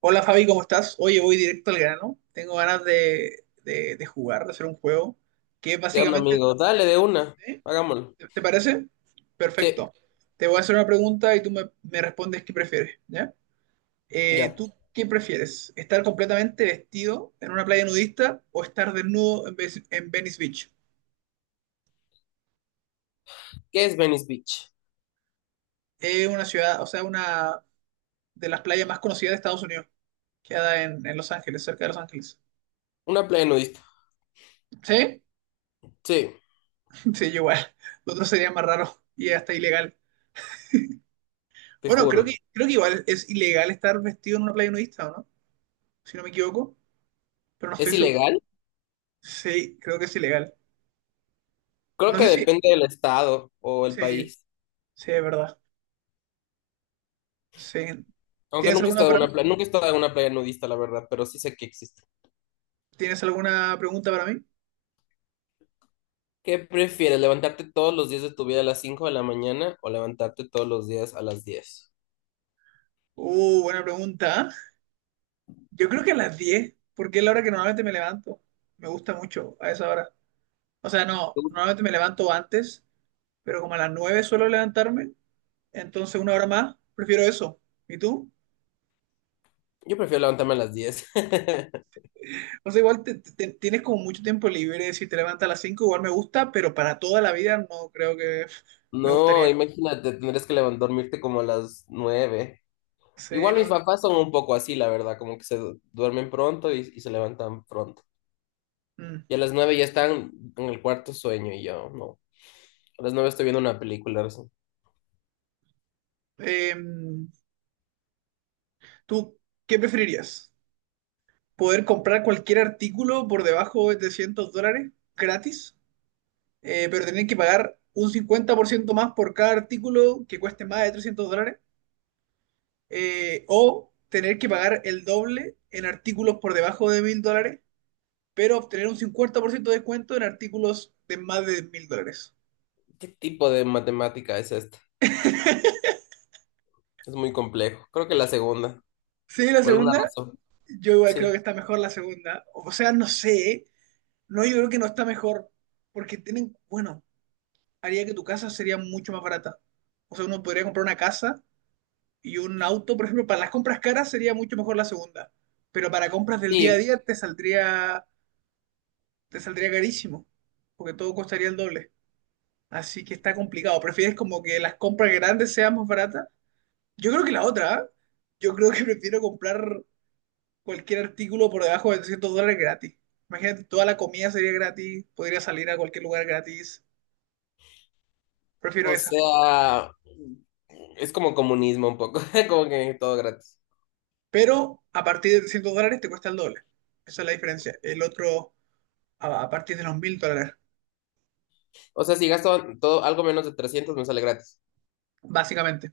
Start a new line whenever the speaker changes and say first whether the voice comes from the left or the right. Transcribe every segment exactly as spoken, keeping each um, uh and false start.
right: Hola Fabi, ¿cómo estás? Oye, voy directo al grano. Tengo ganas de, de- de jugar, de hacer un juego que
left: ¿Qué onda,
right: básicamente...
left: amigo? Dale de una.
right: ¿eh?
left: Hagámoslo.
right: ¿Te parece?
left: Sí,
right: Perfecto. Te voy a hacer una pregunta y tú me, me respondes qué prefieres, ¿ya? Eh,
left: ya.
right: ¿tú qué prefieres? ¿Estar completamente vestido en una playa nudista o estar desnudo en, Ve- en Venice Beach?
left: ¿Qué es Venice Beach?
right: Es una ciudad, o sea, una de las playas más conocidas de Estados Unidos. Queda en, en Los Ángeles, cerca de Los Ángeles.
left: Una playa nudista.
right: ¿Sí?
left: Sí,
right: Sí, yo igual. Lo otro sería más raro y hasta ilegal.
left: te
right: Bueno, creo que,
left: juro.
right: creo que igual es ilegal estar vestido en una playa nudista, ¿o no? Si no me equivoco, pero no
left: ¿Es
right: estoy seguro.
left: ilegal?
right: Sí, creo que es ilegal.
left: Creo
right: No
left: que
right: sé si...
left: depende del estado o el
right: Sí,
left: país.
right: sí, es verdad. Sí.
left: Aunque
right: ¿Tienes
left: nunca he
right: alguna
left: estado en
right: para mí?
left: una playa, nunca he estado en una playa nudista, la verdad, pero sí sé que existe.
right: ¿Tienes alguna pregunta para mí?
left: ¿Qué prefieres, levantarte todos los días de tu vida a las cinco de la mañana o levantarte todos los días a las diez?
right: Uh, buena pregunta. ¿Ah? Yo creo que a las diez, porque es la hora que normalmente me levanto. Me gusta mucho a esa hora. O sea, no, normalmente me levanto antes, pero como a las nueve suelo levantarme, entonces una hora más, prefiero eso. ¿Y tú?
left: Yo prefiero levantarme a las diez.
right: O sea, igual te- te- tienes como mucho tiempo libre, si te levantas a las cinco igual me gusta, pero para toda la vida no creo que me
left: No,
right: gustaría.
left: imagínate, tendrías que levantar, dormirte como a las nueve.
right: Sí,
left: Igual mis
right: no.
left: papás son un poco así, la verdad, como que se du- duermen pronto y, y se levantan pronto.
right: Mm.
left: Y a las nueve ya están en el cuarto sueño y yo no. A las nueve estoy viendo una película recién.
right: Em, ¿tú qué preferirías? ¿Poder comprar cualquier artículo por debajo de trescientos dólares gratis, eh, pero tener que pagar un cincuenta por ciento más por cada artículo que cueste más de trescientos dólares? Eh, ¿o tener que pagar el doble en artículos por debajo de mil dólares? Pero obtener un cincuenta por ciento de descuento en artículos de más de mil dólares.
left: ¿Qué tipo de matemática es esta? Es muy complejo. Creo que la segunda,
right: Sí, la
left: por alguna
right: segunda,
left: razón.
right: yo igual
left: Sí.
right: creo que está mejor la segunda. O sea, no sé, no, yo creo que no está mejor, porque tienen, bueno, haría que tu casa sería mucho más barata. O sea, uno podría comprar una casa y un auto, por ejemplo, para las compras caras sería mucho mejor la segunda, pero para compras del día a
left: Sí,
right: día te saldría, te saldría carísimo, porque todo costaría el doble. Así que está complicado. ¿Prefieres como que las compras grandes sean más baratas? Yo creo que la otra, ¿eh? Yo creo que prefiero comprar cualquier artículo por debajo de trescientos dólares gratis. Imagínate, toda la comida sería gratis, podría salir a cualquier lugar gratis. Prefiero
left: o
right: esa.
left: sea, es como comunismo un poco, como que todo gratis.
right: Pero a partir de trescientos dólares te cuesta el doble. Esa es la diferencia. El otro a, a partir de los mil dólares,
left: O sea, si gasto todo algo menos de trescientos me sale gratis.
right: básicamente.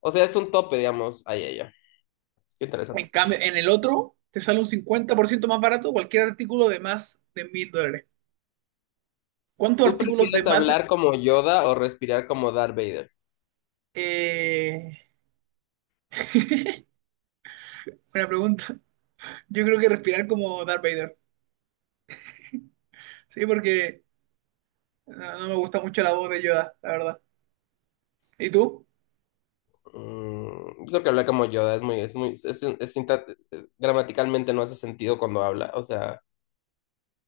left: O sea, es un tope, digamos. Ay, ay, ay. Qué
right: En
left: interesante.
right: cambio, en el otro te sale un cincuenta por ciento más barato cualquier artículo de más de mil dólares. ¿Cuántos
left: ¿Tú
right: artículos de
left: prefieres
right: más de-
left: hablar como Yoda o respirar como Darth Vader?
right: eh, buena pregunta. Yo creo que respirar como Darth Vader. Sí, porque no, no me gusta mucho la voz de Yoda, la verdad. ¿Y tú?
left: Mm, yo creo que hablar como Yoda es muy, es muy, es, es sinta- gramaticalmente no hace sentido cuando habla, o sea,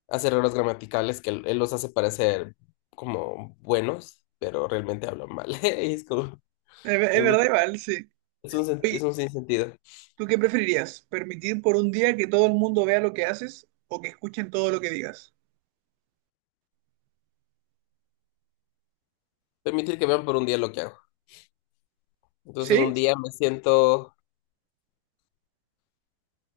left: hace errores gramaticales que él, él los hace parecer como buenos, pero realmente habla mal. Y es como,
right: Es, ve-
left: me
right: es verdad,
left: gusta,
right: igual, sí.
left: es un, sen-
right: Oye,
left: es un sinsentido.
right: ¿tú qué preferirías? ¿Permitir por un día que todo el mundo vea lo que haces o que escuchen todo lo que digas?
left: Permitir que vean por un día lo que hago. Entonces,
right: ¿Sí?
left: un día me siento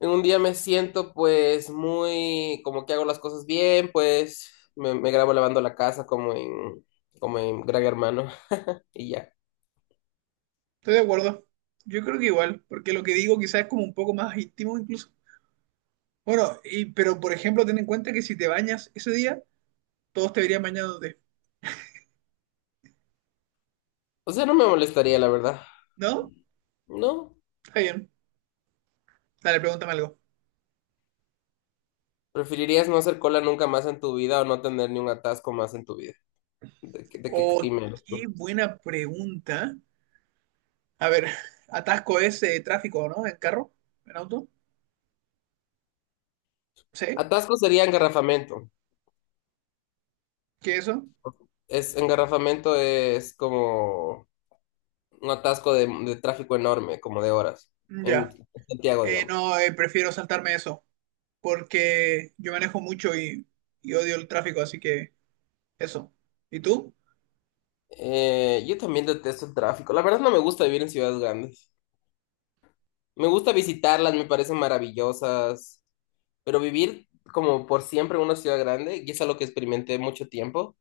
left: En un día me siento pues muy como que hago las cosas bien, pues me, me grabo lavando la casa como en como en Gran Hermano y ya.
right: Estoy de acuerdo. Yo creo que igual, porque lo que digo quizás es como un poco más íntimo incluso. Bueno, y, pero por ejemplo, ten en cuenta que si te bañas ese día, todos te verían bañándote,
left: O sea, no me molestaría, la verdad.
right: ¿no?
left: No.
right: Está bien. Dale, pregúntame algo.
left: ¿Preferirías no hacer cola nunca más en tu vida o no tener ni un atasco más en tu vida? ¿De, qué- de qué
right: Oh,
left: team eres
right: qué
left: tú?
right: buena pregunta. A ver, atasco ese tráfico, ¿no? En carro, en auto. ¿Sí?
left: Atasco sería engarrafamiento.
right: ¿Qué eso?
left: Es, engarrafamiento es como un atasco de, de tráfico enorme, como de horas,
right: Mm,
left: en
right: ya.
left: Santiago,
right: Eh,
left: digamos.
right: no, eh, prefiero saltarme eso, porque yo manejo mucho y, y odio el tráfico, así que eso. ¿Y tú?
left: Eh, yo también detesto el tráfico. La verdad no me gusta vivir en ciudades grandes. Me gusta visitarlas, me parecen maravillosas, pero vivir como por siempre en una ciudad grande, y es algo que experimenté mucho tiempo,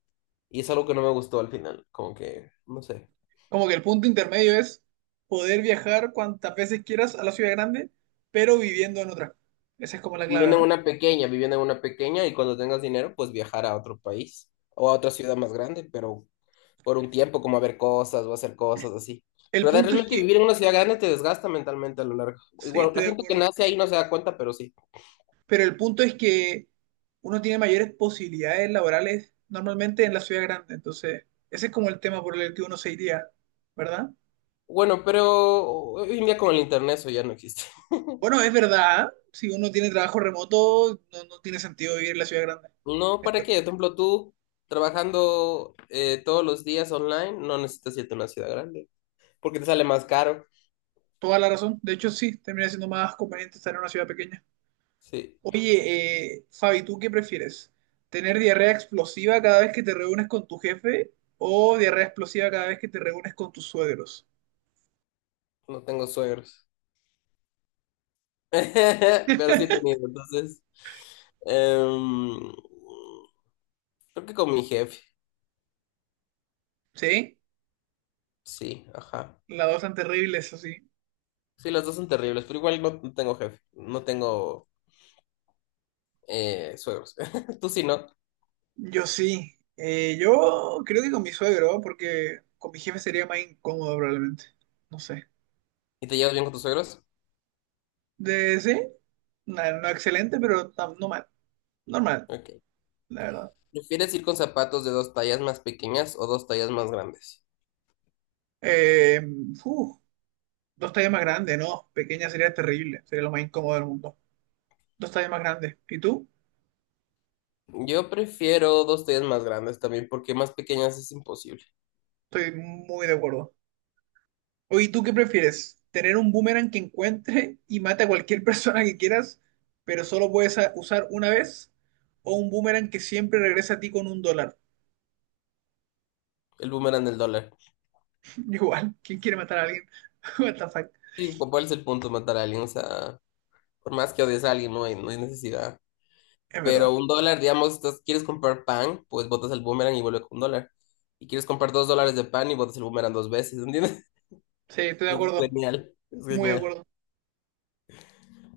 left: y es algo que no me gustó al final, como que, no sé.
right: Como que el punto intermedio es poder viajar cuantas veces quieras a la ciudad grande, pero viviendo en otra. Esa es como la clave,
left: Viviendo en
right: ¿no?
left: una pequeña, viviendo en una pequeña, y cuando tengas dinero, pues viajar a otro país o a otra ciudad más grande, pero por un tiempo, como a ver cosas o hacer cosas así.
right: El
left: Pero de
right: punto es
left: realmente
right: que,
left: vivir en una ciudad grande te desgasta mentalmente a lo largo.
right: sí,
left: Igual, la
right: estoy de
left: gente que
right: acuerdo,
left: nace ahí no se da cuenta, pero sí.
right: pero el punto es que uno tiene mayores posibilidades laborales normalmente en la ciudad grande, entonces ese es como el tema por el que uno se iría, ¿verdad?
left: Bueno, pero hoy en día con el internet eso ya no existe.
right: Bueno, es verdad, si uno tiene trabajo remoto, no, no tiene sentido vivir en la ciudad grande.
left: No, ¿para
right: Esto,
left: qué? Por ejemplo, tú trabajando eh, todos los días online, no necesitas irte a una ciudad grande, porque te sale más caro.
right: toda la razón. De hecho, sí, termina siendo más conveniente estar en una ciudad pequeña.
left: Sí,
right: Oye, eh, Fabi, ¿tú qué prefieres? ¿Tener diarrea explosiva cada vez que te reúnes con tu jefe o diarrea explosiva cada vez que te reúnes con tus suegros?
left: no tengo suegros. Pero sí he tenido, entonces. em, Creo que con mi jefe,
right: ¿Sí?
left: sí, ajá.
right: Las dos tan terribles, así.
left: Sí, las dos son terribles, pero igual no, no tengo jefe, no tengo eh, suegros. Tú sí, ¿no?
right: Yo sí. Eh, yo creo que con mi suegro, porque con mi jefe sería más incómodo probablemente. No sé.
left: ¿Y te llevas bien con tus suegros?
right: ¿De sí? No, no excelente, pero tam- no mal. Normal,
left: Ok.
right: la verdad.
left: ¿Prefieres ir con zapatos de dos tallas más pequeñas o dos tallas más grandes?
right: Eh, uf, dos tallas más grandes, no. Pequeña sería terrible. Sería lo más incómodo del mundo. Dos tallas más grandes. ¿Y tú?
left: Yo prefiero dos tallas más grandes también, porque más pequeñas es imposible.
right: Estoy muy de acuerdo. Oye, ¿tú qué prefieres? ¿Tener un boomerang que encuentre y mate a cualquier persona que quieras, pero solo puedes a- usar una vez? ¿O un boomerang que siempre regresa a ti con un dólar?
left: El boomerang del dólar.
right: Igual, ¿quién quiere matar a alguien? What the fuck.
left: Sí, ¿cuál es el punto? Matar a alguien, o sea, por más que odies a alguien, no hay, no hay necesidad.
right: Es
left: Pero
right: verdad.
left: un dólar, digamos, estás- quieres comprar pan, pues botas el boomerang y vuelve con un dólar. Y quieres comprar dos dólares de pan y botas el boomerang dos veces, ¿entiendes?
right: Sí, estoy de
left: Entonces, es
right: acuerdo.
left: genial, es
right: Muy de
left: genial,
right: acuerdo.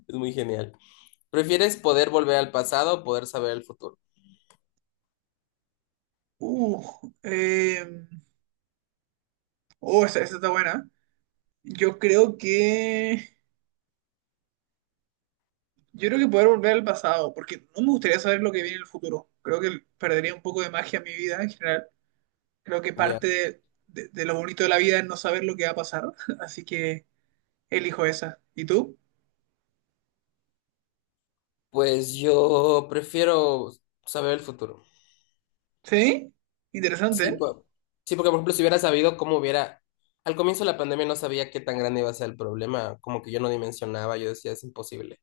left: es muy genial. ¿Prefieres poder volver al pasado o poder saber el futuro?
right: Uh, Oh, esa, esa está buena. Yo creo que. Yo creo que poder volver al pasado, porque no me gustaría saber lo que viene en el futuro. Creo que perdería un poco de magia en mi vida en general. Creo que
left: Ya.
right: parte de, de- de lo bonito de la vida es no saber lo que va a pasar. Así que elijo esa. ¿Y tú?
left: Pues yo prefiero saber el futuro.
right: ¿Sí? Interesante.
left: Sí,
right: ¿Eh?
left: po- sí, porque por ejemplo, si hubiera sabido cómo hubiera, al comienzo de la pandemia no sabía qué tan grande iba a ser el problema, como que yo no dimensionaba, yo decía, es imposible.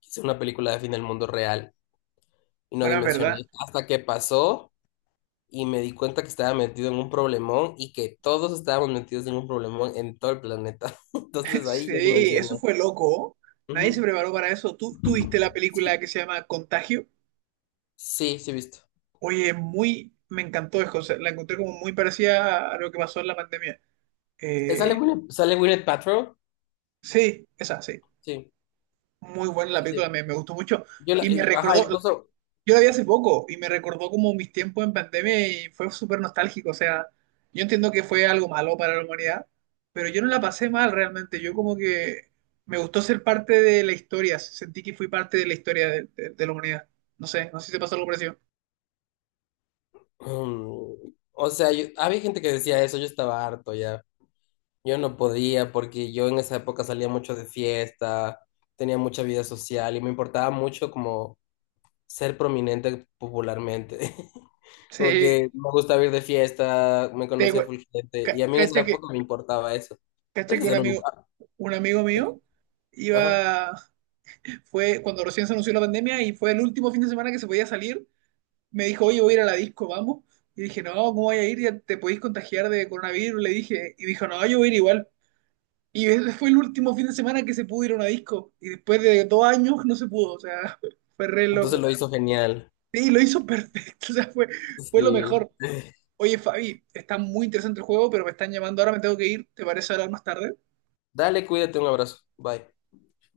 left: Quise una película de fin del mundo real y no
right: Bueno, es verdad.
left: dimensioné hasta que pasó y me di cuenta que estaba metido en un problemón y que todos estábamos metidos en un problemón en todo el planeta. Entonces ahí yo
right: Sí, eso
left: dimensioné.
right: fue loco. Nadie se
left: Ujú.
right: preparó para eso. ¿Tú, tú viste la película
left: Sí,
right: que se llama Contagio?
left: sí, sí, he visto.
right: Oye, muy. Me encantó, es cosa- la encontré como muy parecida a lo que pasó en la pandemia.
left: Eh, ¿Sale
right: Eh,
left: Gwyneth, sale Gwyneth Paltrow?
right: Sí, esa, sí.
left: Sí,
right: Muy buena la
left: sí,
right: película,
left: sí.
right: me, me gustó mucho.
left: Yo la,
right: Y me
left: eh, ajá,
right: recordó,
left: incluso,
right: yo la vi hace poco y me recordó como mis tiempos en pandemia y fue súper nostálgico. O sea, yo entiendo que fue algo malo para la humanidad, pero yo no la pasé mal realmente. Yo como que me gustó ser parte de la historia, sentí que fui parte de la historia de, de- de la humanidad. No sé, no sé si te pasó algo parecido.
left: mm, o sea, yo- había gente que decía eso, yo estaba harto ya. Yo no podía porque yo en esa época salía mucho de fiesta, tenía mucha vida social y me importaba mucho como ser prominente popularmente.
right: Sí,
left: Porque me gustaba ir de fiesta, me
right: te,
left: conocía
right: cu-
left: full gente
right: ca-
left: y a mí en esa
right: cacha que,
left: época me importaba eso. Pero
right: cacha que un
left: ahorita no me
right: amigo,
left: importa.
right: un amigo mío
left: Ajá.
right: iba, fue cuando recién se anunció la pandemia y fue el último fin de semana que se podía salir me dijo, oye, voy a ir a la disco, vamos. Y dije, no, ¿cómo voy a ir? Ya te podéis contagiar de coronavirus, le dije. Y dijo, no, yo voy a ir igual. Y ese fue el último fin de semana que se pudo ir a una disco. Y después de dos años no se pudo, o sea, fue re
left: Entonces
right: loco.
left: lo hizo genial.
right: Sí, lo hizo perfecto, o sea, fue, fue lo
left: Sí.
right: mejor. Oye, Fabi, está muy interesante el juego, pero me están llamando ahora, me tengo que ir. ¿Te parece hablar más tarde?
left: Dale, cuídate, un abrazo. Bye.